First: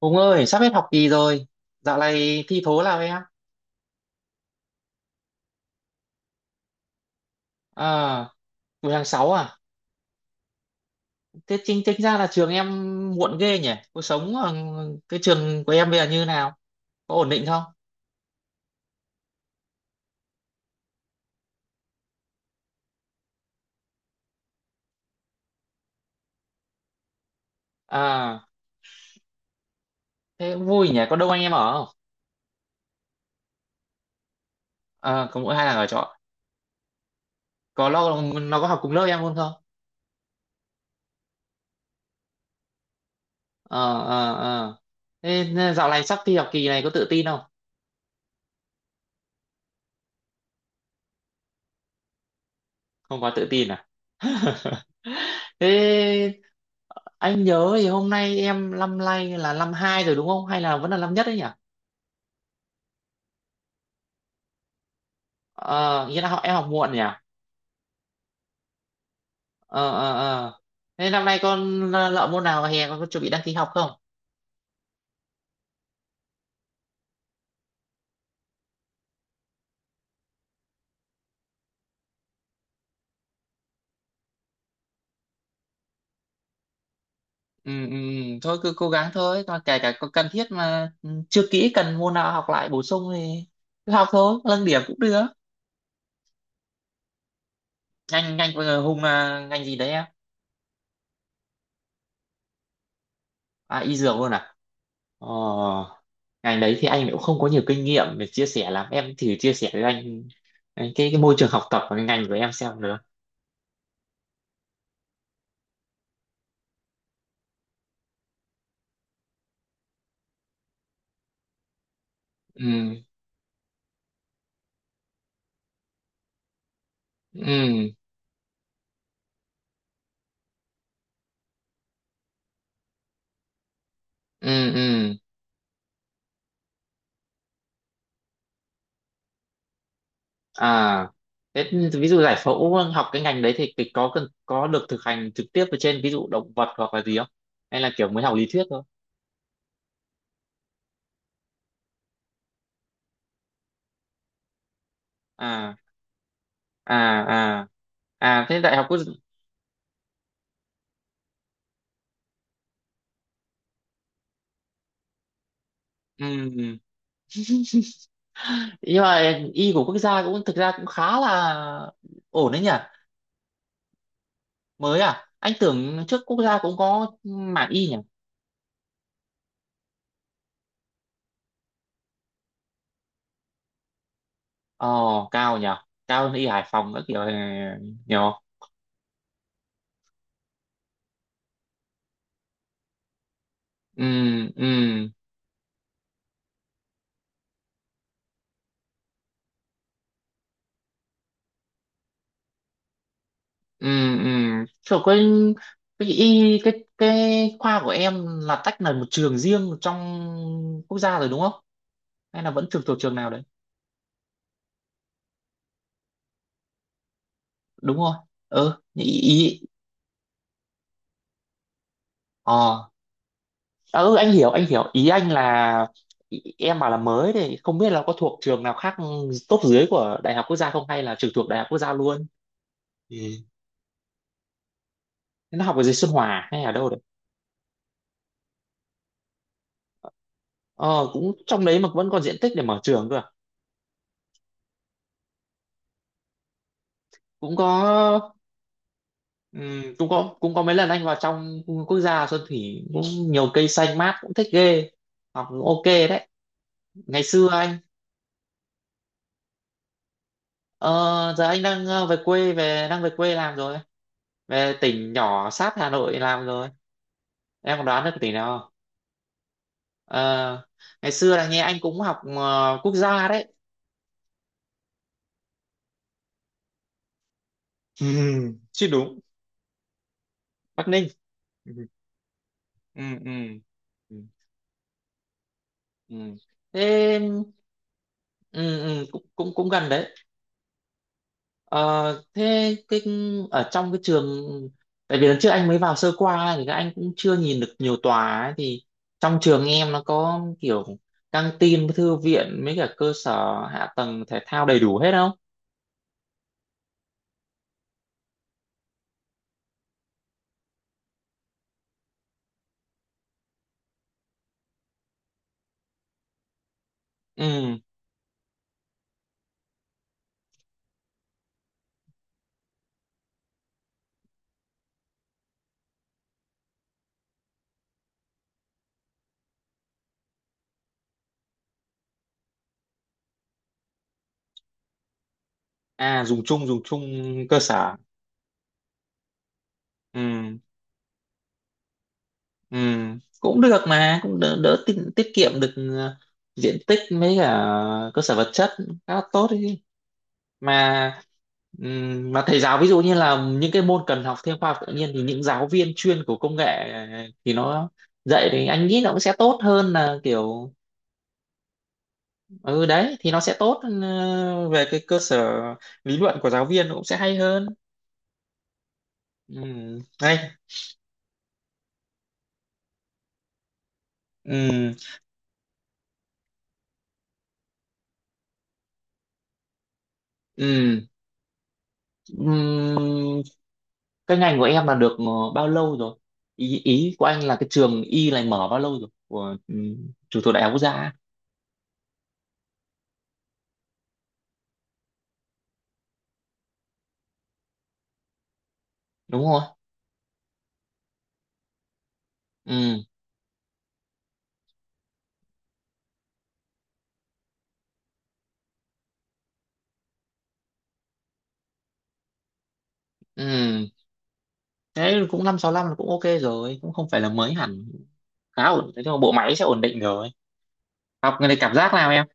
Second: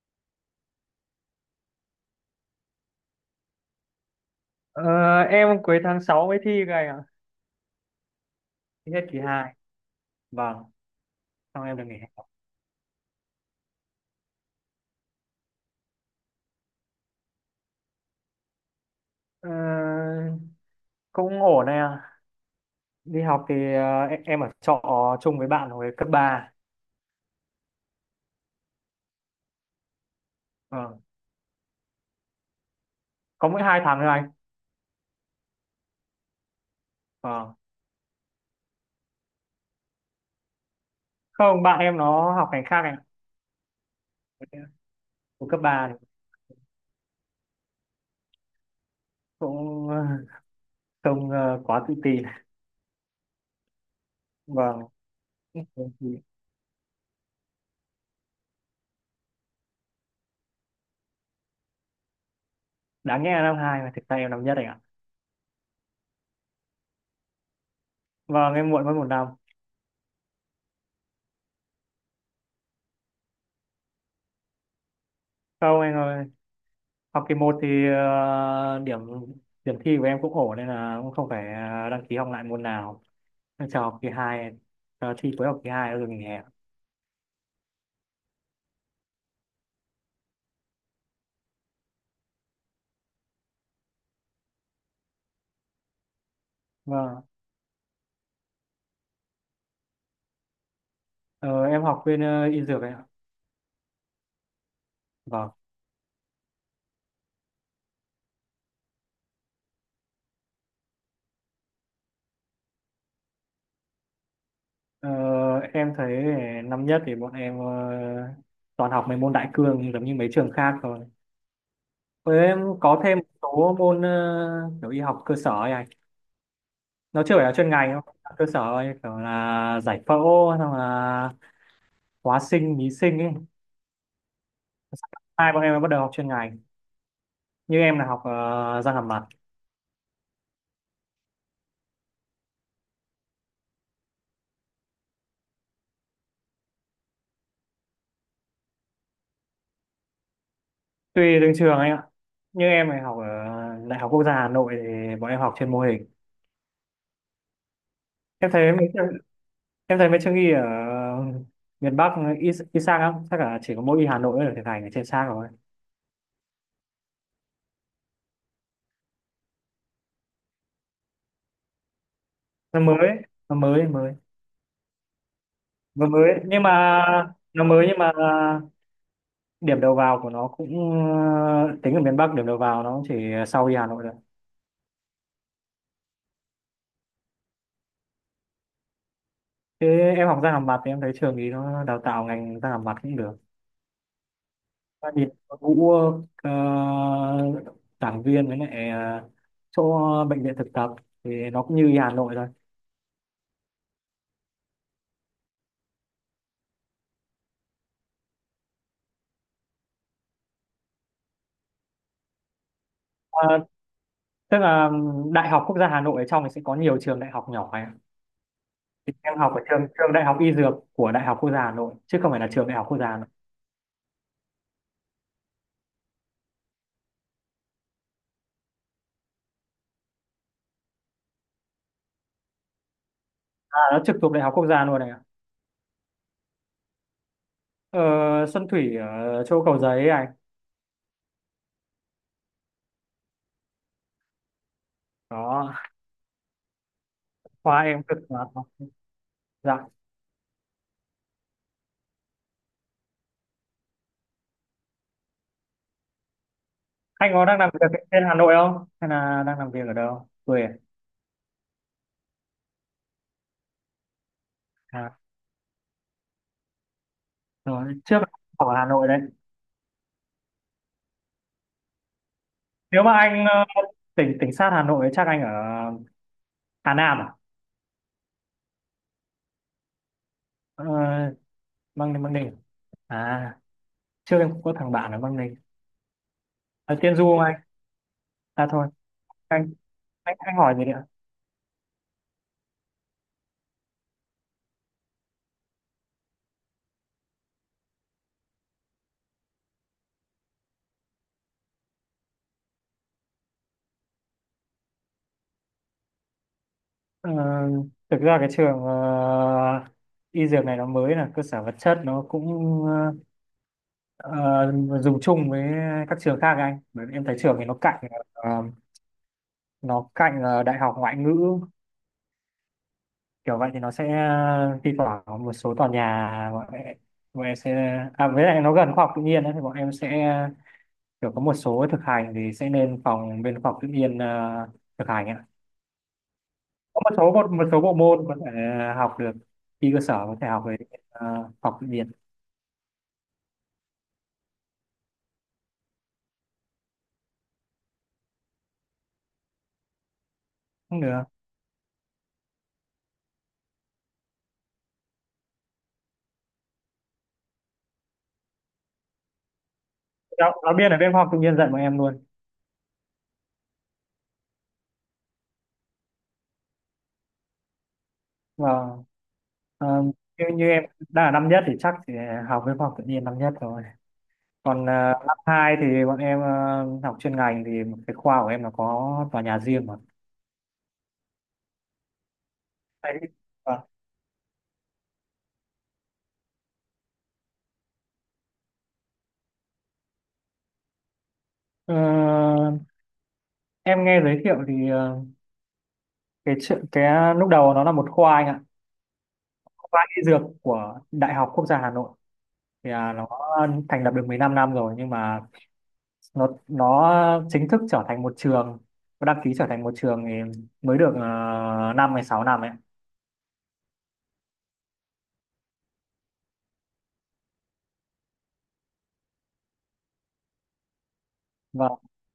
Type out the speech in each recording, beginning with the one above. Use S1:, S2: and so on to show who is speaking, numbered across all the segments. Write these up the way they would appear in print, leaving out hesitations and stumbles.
S1: Hùng ơi, sắp hết học kỳ rồi. Dạo này thi thố nào em?
S2: Ờ, em cuối tháng 6 mới thi cái à?
S1: À, buổi
S2: Thi
S1: tháng
S2: hết kỳ
S1: 6
S2: hai.
S1: à?
S2: Vâng,
S1: Thế
S2: xong em
S1: chính
S2: được nghỉ
S1: tính
S2: hè.
S1: ra là trường em muộn ghê nhỉ? Cuộc sống ở cái trường của em bây giờ như nào? Có ổn định không?
S2: Ờ, cũng ổn này à. Đi học thì em ở trọ chung với bạn hồi cấp ba.
S1: À, thế cũng vui nhỉ?
S2: Vâng,
S1: Có đông anh em ở không?
S2: có mỗi 2 tháng thôi anh.
S1: À, có mỗi hai thằng ở trọ.
S2: Vâng.
S1: Có lo nó có học cùng lớp em luôn không?
S2: Không, bạn em nó học ngành khác anh
S1: Ờ, ờ,
S2: ạ.
S1: ờ. Thế
S2: Hồi cấp 3
S1: dạo này
S2: thì
S1: sắp thi học kỳ này có tự tin không?
S2: cũng ờ, không quá tự tin.
S1: Không quá tự tin à?
S2: Vâng.
S1: Thế anh nhớ thì hôm nay em năm nay là năm hai rồi đúng không, hay là vẫn là năm nhất đấy nhỉ?
S2: Đáng nhẽ là năm hai mà thực ra em năm nhất anh ạ.
S1: Ờ Nghĩa là họ em học muộn nhỉ.
S2: Vâng, em muộn mất một năm.
S1: Ờ, ờ, ờ. Thế năm nay con lợ môn nào hè, con có chuẩn bị đăng ký học không?
S2: Không anh ơi. Học kỳ một thì điểm điểm thi của em cũng ổn nên là cũng không phải đăng ký học lại môn nào. Em chờ học kỳ hai, chờ thi cuối học kỳ 2 rồi nghỉ hè.
S1: Ừ, ừ, ừ. Thôi cứ cố gắng thôi, còn kể cả có cần thiết mà chưa kỹ cần môn nào học lại bổ sung thì cứ học thôi, nâng điểm cũng được.
S2: Vâng,
S1: Ngành ngành vừa Hùng là ngành gì đấy em?
S2: ờ, em học bên y dược ấy ạ.
S1: À, y dược luôn à?
S2: Vâng,
S1: Ờ, ngành đấy thì anh cũng không có nhiều kinh nghiệm để chia sẻ lắm, em thử chia sẻ với anh cái môi trường học tập của cái ngành của em xem được.
S2: ờ, em thấy năm nhất thì bọn em toàn học mấy môn đại cương giống như mấy trường khác thôi, với em có
S1: Ừ,
S2: thêm một số môn kiểu y học cơ sở ấy anh. Nó chưa phải là chuyên
S1: ừ,
S2: ngành đâu, cơ sở ấy, kiểu là giải phẫu, xong là hóa sinh, lý sinh ấy.
S1: ừ, ừ.
S2: Hai bọn em mới bắt đầu học chuyên ngành, như em là học răng hàm mặt.
S1: À thế ví dụ giải phẫu học cái ngành đấy thì cái có cần có được thực hành trực tiếp ở trên ví dụ động vật hoặc là gì không, hay là kiểu mới học lý thuyết thôi?
S2: Tùy từng trường anh ạ. Như em này học ở Đại học Quốc gia Hà Nội thì bọn em học trên
S1: À,
S2: mô hình.
S1: à, à, à.
S2: em
S1: Thế
S2: thấy
S1: đại học
S2: mấy
S1: quốc—
S2: trường- em thấy mấy trường y ở miền Bắc, y sang lắm chắc là chỉ có mỗi y Hà Nội mới được thực hành ở trên sang rồi.
S1: Ừ. Nhưng mà y của quốc gia cũng thực ra cũng khá là ổn đấy nhỉ?
S2: Nó mới nó mới mới.
S1: Mới à? Anh tưởng
S2: nó
S1: trước
S2: mới
S1: quốc gia
S2: nhưng mà
S1: cũng có
S2: nó
S1: mảng y
S2: mới
S1: nhỉ.
S2: nhưng mà điểm đầu vào của nó cũng ờ, tính ở miền Bắc điểm đầu vào nó cũng chỉ sau y Hà Nội rồi.
S1: ờ Cao nhỉ, cao hơn y Hải Phòng các kiểu này nhỉ.
S2: Thế em học răng hàm mặt thì em thấy trường ý nó đào tạo ngành răng hàm mặt cũng được.
S1: Ừ, ừ,
S2: Gia đình có Vũ ờ, giảng viên, với lại chỗ bệnh viện thực tập thì nó cũng như Hà Nội thôi.
S1: ừ, ừ. Trời, cái y cái khoa của em là tách là một trường riêng trong quốc gia rồi đúng không, hay là vẫn trường thuộc trường nào đấy?
S2: Ờ, tức là Đại học Quốc gia Hà Nội ở trong thì sẽ có nhiều trường đại học nhỏ ấy ạ.
S1: Đúng không. Ừ, ý,
S2: Thì em học
S1: ý
S2: ở trường trường Đại học Y Dược của Đại học Quốc gia Hà Nội chứ không phải là trường Đại học
S1: Ờ.
S2: Quốc gia Hà Nội.
S1: À, ừ, anh hiểu ý anh là— Em bảo là mới thì không biết là có thuộc trường nào khác top dưới của đại học quốc gia không, hay là trực thuộc đại học quốc gia luôn. Ừ.
S2: À, nó trực thuộc Đại học Quốc gia luôn này ạ.
S1: Nó học ở dưới Xuân Hòa à, hay ở đâu đấy?
S2: Ờ, Xuân Thủy ở chỗ Cầu Giấy này.
S1: Ờ Cũng trong đấy mà vẫn còn diện tích để mở trường cơ à?
S2: Đó,
S1: Cũng có.
S2: khoa em cực mà. Dạ.
S1: Cũng có mấy lần anh vào trong quốc gia Xuân Thủy cũng nhiều cây xanh mát, cũng thích ghê. Học cũng ok đấy. Ngày
S2: Anh có
S1: xưa
S2: đang làm
S1: anh—
S2: việc ở trên Hà Nội không? Hay là đang làm việc ở đâu? Quê à?
S1: ờ, Giờ anh đang về quê, về quê làm rồi, về tỉnh
S2: À,
S1: nhỏ sát Hà Nội làm rồi. Em còn
S2: rồi.
S1: đoán được
S2: Trước
S1: cái tỉnh nào
S2: ở
S1: không?
S2: Hà Nội đấy.
S1: Ờ, ngày xưa là nghe anh cũng học quốc
S2: Nếu mà
S1: gia
S2: anh
S1: đấy.
S2: tỉnh tỉnh sát Hà Nội chắc anh ở Hà Nam à?
S1: Chứ đúng.
S2: Ờ,
S1: Bắc Ninh. Ừ.
S2: Băng Ninh à?
S1: Ừ, ừ.
S2: Trước em cũng có thằng bạn ở Băng Ninh.
S1: Ừ.
S2: Ở Tiên
S1: Thế
S2: Du không anh? À
S1: ừ,
S2: thôi,
S1: ừ, cũng cũng cũng
S2: anh
S1: gần đấy.
S2: anh hỏi gì nữa.
S1: Ờ, thế cái ở trong cái trường, tại vì lần trước anh mới vào sơ qua thì các anh cũng chưa nhìn được nhiều tòa ấy, thì trong trường em nó có kiểu căng tin, thư viện mấy cả cơ sở hạ tầng thể thao đầy đủ hết không?
S2: Ờ, thực ra cái trường y dược này nó mới, là cơ sở vật chất nó cũng ờ, ờ, dùng chung với các trường khác anh, bởi vì em thấy trường thì nó
S1: Ừ.
S2: cạnh ờ, đại học ngoại ngữ, kiểu vậy thì nó sẽ thi thoảng có một số tòa nhà bọn em sẽ à với lại nó gần khoa học tự nhiên ấy, thì bọn em sẽ kiểu có một số thực hành thì sẽ lên phòng bên khoa học tự nhiên thực hành ạ.
S1: À, dùng chung, dùng
S2: Có
S1: chung
S2: một số
S1: cơ
S2: một số bộ
S1: sở.
S2: môn có thể học được, khi cơ sở có thể
S1: Ừ,
S2: học về học tự nhiên
S1: ừ, cũng được mà cũng đỡ, tiết kiệm được diện tích mấy cả cơ sở vật chất, khá là tốt đấy
S2: cũng được.
S1: mà. Mà thầy giáo ví dụ như là những cái môn cần học thêm khoa học tự nhiên thì những giáo viên chuyên của công nghệ thì nó dạy thì anh nghĩ nó cũng sẽ tốt hơn là
S2: giáo,
S1: kiểu—
S2: giáo viên ở bên khoa học tự nhiên dạy bọn em luôn
S1: ừ Đấy thì nó sẽ tốt. Ừ, Về cái cơ sở lý luận của giáo viên nó cũng sẽ hay hơn.
S2: và ờ,
S1: Đây.
S2: như em đang là năm nhất thì chắc thì học bên khoa học tự nhiên năm nhất rồi. Còn
S1: Ừm,
S2: năm hai thì bọn em học chuyên ngành thì cái khoa của em là có tòa nhà riêng mà.
S1: ừm,
S2: Đấy.
S1: ừm,
S2: Vâng.
S1: cái ngành của em là được bao lâu rồi? Ý ý của anh là cái trường y này mở bao lâu rồi, của trường thuộc đại học quốc gia á,
S2: Ờ, em nghe giới thiệu thì lúc đầu nó là một khoa anh ạ,
S1: đúng không?
S2: khoa y dược của Đại học Quốc gia Hà Nội. Thì
S1: Ừ,
S2: à, nó thành lập được 15 năm rồi, nhưng mà nó chính thức trở thành một trường, nó đăng ký trở thành một trường thì mới được 5 hay 6 năm ấy.
S1: ừ. Đấy cũng 565 là cũng ok rồi, cũng không phải là mới hẳn. Khá ổn, thế nhưng mà bộ máy sẽ ổn định rồi. Học cái này cảm giác
S2: Vâng,
S1: nào em?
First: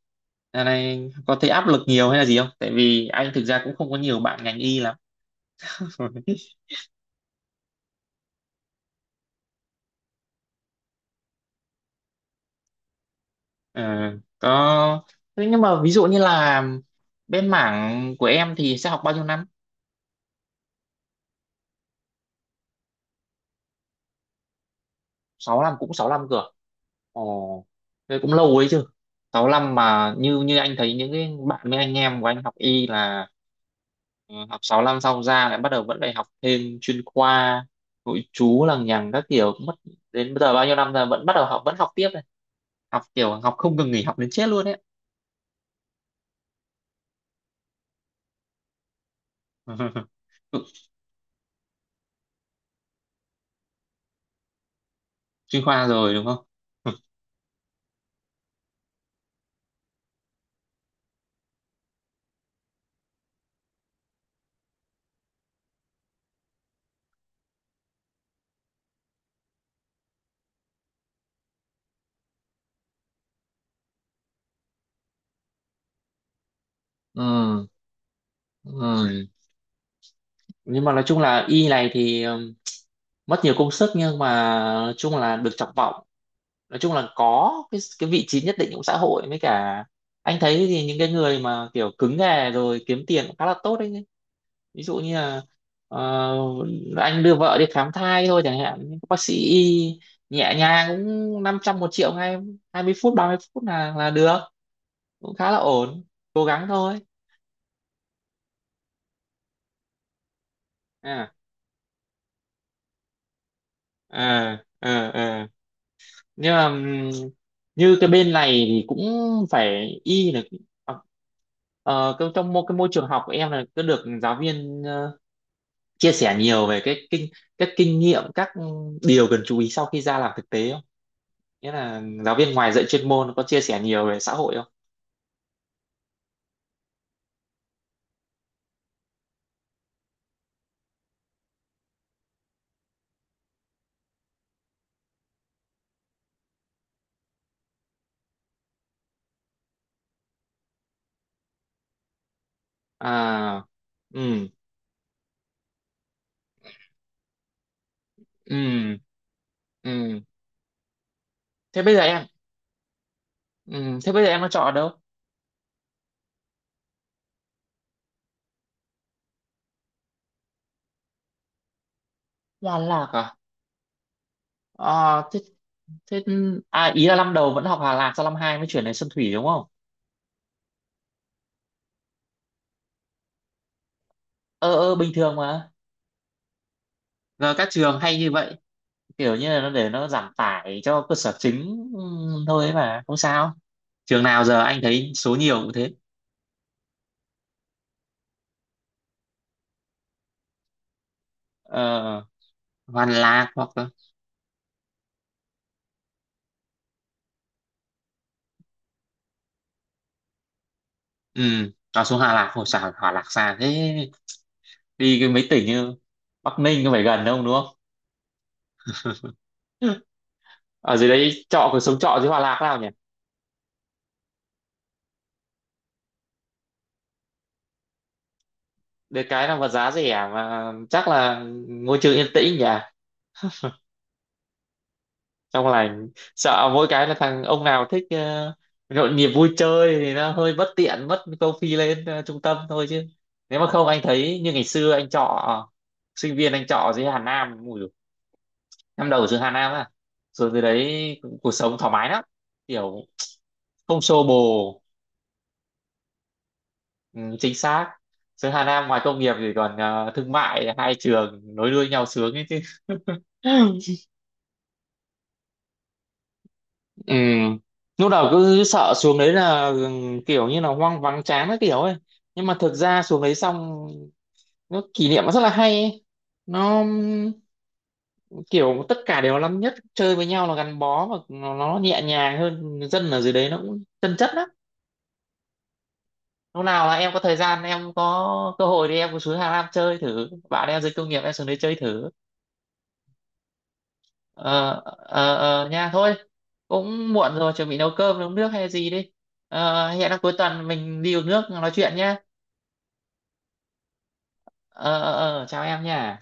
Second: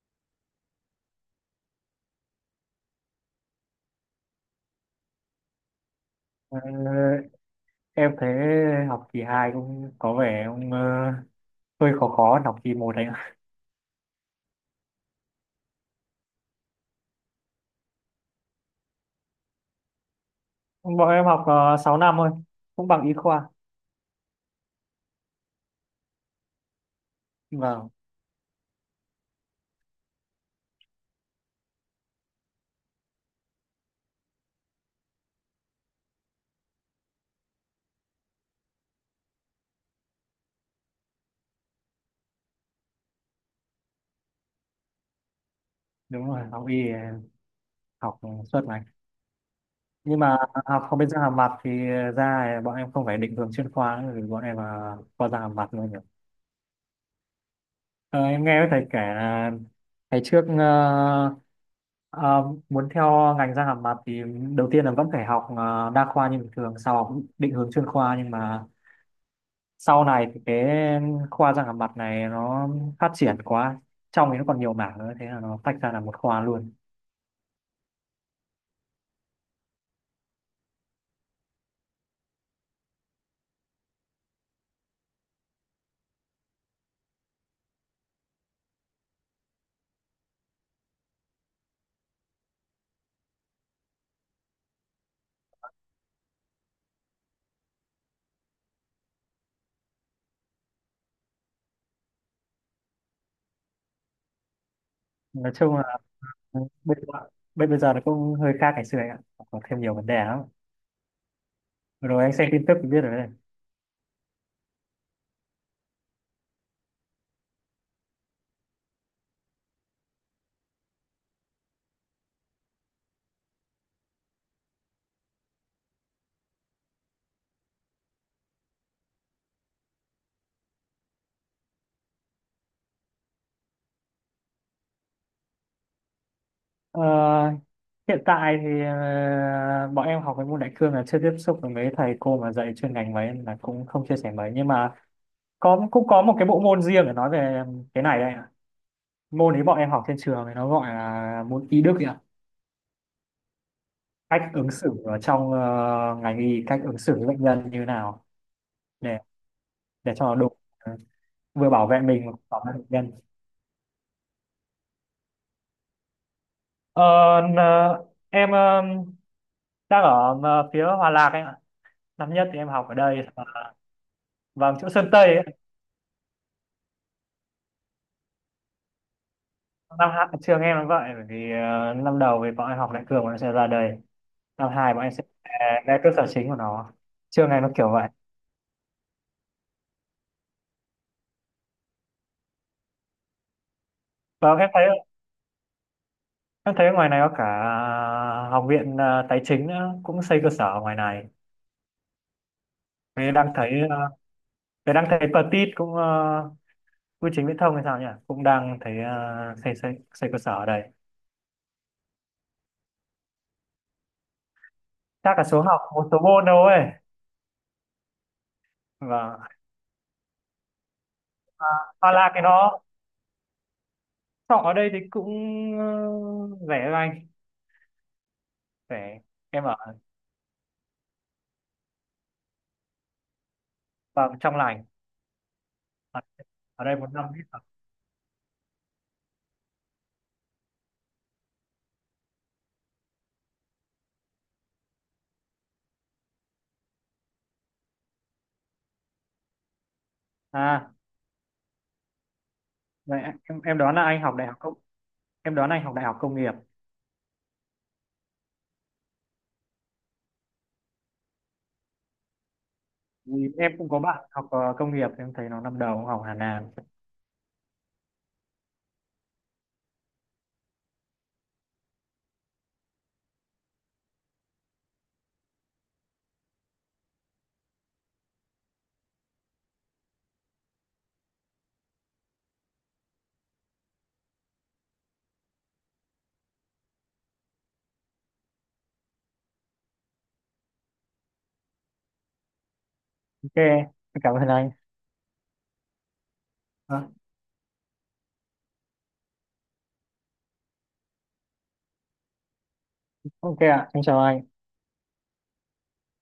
S1: Giờ này có thấy áp lực nhiều hay là gì không? Tại vì anh thực ra cũng không có nhiều bạn ngành y lắm.
S2: ờ, em thấy học kỳ 2 cũng có vẻ hơi khó khó học kỳ một đấy ạ.
S1: Ờ, có. Thế nhưng mà ví dụ như là bên mảng của em thì sẽ học bao nhiêu năm?
S2: Bọn em học 6 năm thôi cũng bằng y khoa.
S1: 6 năm, cũng 6 năm cơ à? Ồ,
S2: Vâng,
S1: thế cũng lâu ấy chứ. 6 năm mà như như anh thấy những cái bạn với anh em của anh học y là— Ừ, học 6 năm xong ra lại bắt đầu vẫn phải học thêm chuyên khoa nội trú lằng nhằng các kiểu, cũng mất đến bây giờ bao nhiêu năm rồi vẫn bắt đầu học vẫn học tiếp này, học kiểu học không ngừng nghỉ, học đến chết luôn đấy.
S2: đúng rồi, học y học suốt ngày. Nhưng mà
S1: Ừ,
S2: học không biết răng hàm mặt thì ra bọn em không phải định hướng chuyên khoa nữa, vì bọn em là khoa răng hàm
S1: chuyên
S2: mặt
S1: khoa
S2: luôn.
S1: rồi đúng không.
S2: Ờ, em nghe thầy kể là ngày trước ờ, muốn theo ngành răng hàm mặt thì đầu tiên là vẫn phải học đa khoa như bình thường, sau học định hướng chuyên khoa, nhưng mà sau này thì cái khoa răng hàm mặt này nó phát triển quá, trong thì nó còn nhiều mảng nữa, thế là nó tách ra là một khoa luôn.
S1: Ừ, ừ. Nhưng mà nói chung là y này thì mất nhiều công sức, nhưng mà nói chung là được trọng vọng, nói chung là có cái vị trí nhất định trong xã hội, với cả anh thấy thì những cái người mà kiểu cứng nghề rồi kiếm tiền cũng khá là tốt đấy. Ví dụ như là ờ, anh đưa vợ đi khám thai thôi chẳng hạn, những bác sĩ y nhẹ nhàng cũng 500 1 triệu ngay, 20 phút 30 phút là được, cũng khá
S2: Nói
S1: là
S2: chung là
S1: ổn. Cố gắng
S2: bây
S1: thôi.
S2: giờ, bây giờ nó cũng hơi khác ngày xưa anh ạ, có thêm nhiều vấn đề lắm.
S1: À,
S2: Vừa rồi anh xem tin tức thì biết rồi đấy.
S1: à, à, à. Nhưng mà như cái bên này thì cũng phải y là ờ, trong cái môi trường học của em là cứ được giáo viên chia sẻ nhiều về cái kinh— các kinh nghiệm, các điều cần chú ý sau khi ra làm thực tế, nghĩa là giáo viên ngoài dạy chuyên môn có chia sẻ nhiều về xã hội không?
S2: Ờ, hiện tại thì bọn em học cái môn đại cương là chưa tiếp xúc với mấy thầy cô mà dạy chuyên ngành mấy nên là cũng không chia sẻ mấy, nhưng mà có, cũng có một cái bộ môn riêng để nói về cái này đây ạ. Môn ấy bọn em học trên trường thì nó gọi là môn y đức ấy ạ.
S1: À, ừ,
S2: Cách ứng xử ở trong ngành y, cách ứng xử với bệnh nhân như nào
S1: ừ,
S2: để
S1: ừ.
S2: cho nó đúng, ờ, vừa
S1: Thế
S2: bảo
S1: bây
S2: vệ
S1: giờ em—
S2: mình mà cũng bảo vệ bệnh nhân.
S1: ừ, Thế bây giờ em nó chọn ở đâu?
S2: Ờ, n- ờ, em ờ, đang ở phía Hòa Lạc anh ạ. Năm nhất thì em
S1: Đà
S2: học ở
S1: Lạc
S2: đây.
S1: à?
S2: Vâng, chỗ Sơn
S1: À,
S2: Tây
S1: thế,
S2: ấy ạ.
S1: thế à ý là năm đầu vẫn học Hà Lạc, sau năm hai mới chuyển đến Xuân Thủy đúng không?
S2: Năm hai trường em nó vậy, bởi vì năm đầu thì bọn em học đại cương, bọn em sẽ ra đây. Năm
S1: Ờ,
S2: hai
S1: ờ,
S2: bọn
S1: bình
S2: em sẽ
S1: thường mà,
S2: ra cơ sở chính của nó, trường
S1: giờ
S2: này
S1: các
S2: nó kiểu
S1: trường
S2: vậy.
S1: hay như vậy, kiểu như là nó để nó giảm tải cho cơ sở chính. Ừ, thôi ấy mà không sao, trường nào giờ
S2: Em
S1: anh
S2: thấy,
S1: thấy số nhiều cũng thế.
S2: em thấy ngoài này có cả học viện tài chính nữa cũng xây cơ sở ở ngoài này.
S1: ờ, Hoàn
S2: Thế
S1: Lạc
S2: đang
S1: hoặc—
S2: thấy Petit cũng bưu chính viễn thông hay sao nhỉ, cũng đang thấy xây xây xây cơ sở ở đây.
S1: Ừ, nó xuống Hòa Lạc hồi sao Hòa Lạc xa thế, đi cái
S2: Chắc là
S1: mấy
S2: số
S1: tỉnh
S2: học
S1: như
S2: một số môn đâu
S1: Bắc
S2: ấy.
S1: Ninh có phải gần đâu đúng không.
S2: và
S1: Ở dưới đấy trọ, cuộc sống
S2: Hoặc
S1: trọ dưới
S2: là
S1: Hòa
S2: cái
S1: Lạc
S2: nó
S1: nào nhỉ?
S2: học ở đây thì cũng ờ, rẻ lành,
S1: Được
S2: rẻ
S1: cái là
S2: em
S1: vật
S2: ở,
S1: giá rẻ mà chắc là môi trường yên tĩnh nhỉ,
S2: vâng, trong lành.
S1: trong lành. Sợ
S2: Ở
S1: mỗi
S2: đây
S1: cái
S2: một
S1: là
S2: năm hết
S1: thằng
S2: rồi.
S1: ông nào thích nhộn nhịp vui chơi thì nó hơi bất tiện, mất câu phi lên trung tâm thôi, chứ nếu mà không anh thấy như ngày xưa anh trọ sinh viên, anh trọ dưới Hà Nam, năm đầu ở trường Hà Nam á, rồi từ đấy
S2: À
S1: cuộc sống thoải mái lắm, kiểu
S2: vậy em đoán
S1: không
S2: là anh
S1: xô
S2: học đại học công,
S1: bồ.
S2: em đoán anh học đại học công nghiệp.
S1: Ừ, chính xác. Trường Hà Nam ngoài công nghiệp thì còn thương mại, hai trường nối đuôi nhau sướng ấy chứ.
S2: Vì em cũng có bạn học công nghiệp, em thấy nó năm đầu cũng học Hà Nam.
S1: Ừ. Lúc đầu cứ sợ xuống đấy là kiểu như là hoang vắng chán cái kiểu ấy, nhưng mà thực ra xuống đấy xong nó kỷ niệm nó rất là hay ấy. Nó kiểu tất cả đều là năm nhất chơi với nhau là gắn bó, và nó nhẹ nhàng hơn, dân ở dưới đấy nó cũng chân chất lắm. Lúc nào là em có thời gian, em có cơ hội thì em cứ xuống Hà Nam chơi thử, bạn em dưới công nghiệp em xuống đấy chơi thử.
S2: Ok em, cảm ơn anh.
S1: Ờ, ờ, ờ, nha thôi,
S2: Vâng,
S1: cũng muộn rồi, chuẩn bị nấu cơm nấu nước hay gì đi. Hẹn là cuối tuần mình đi uống nước nói chuyện nhá.
S2: ok ạ, em chào anh.
S1: Ờ, ờ, ờ, chào em nha.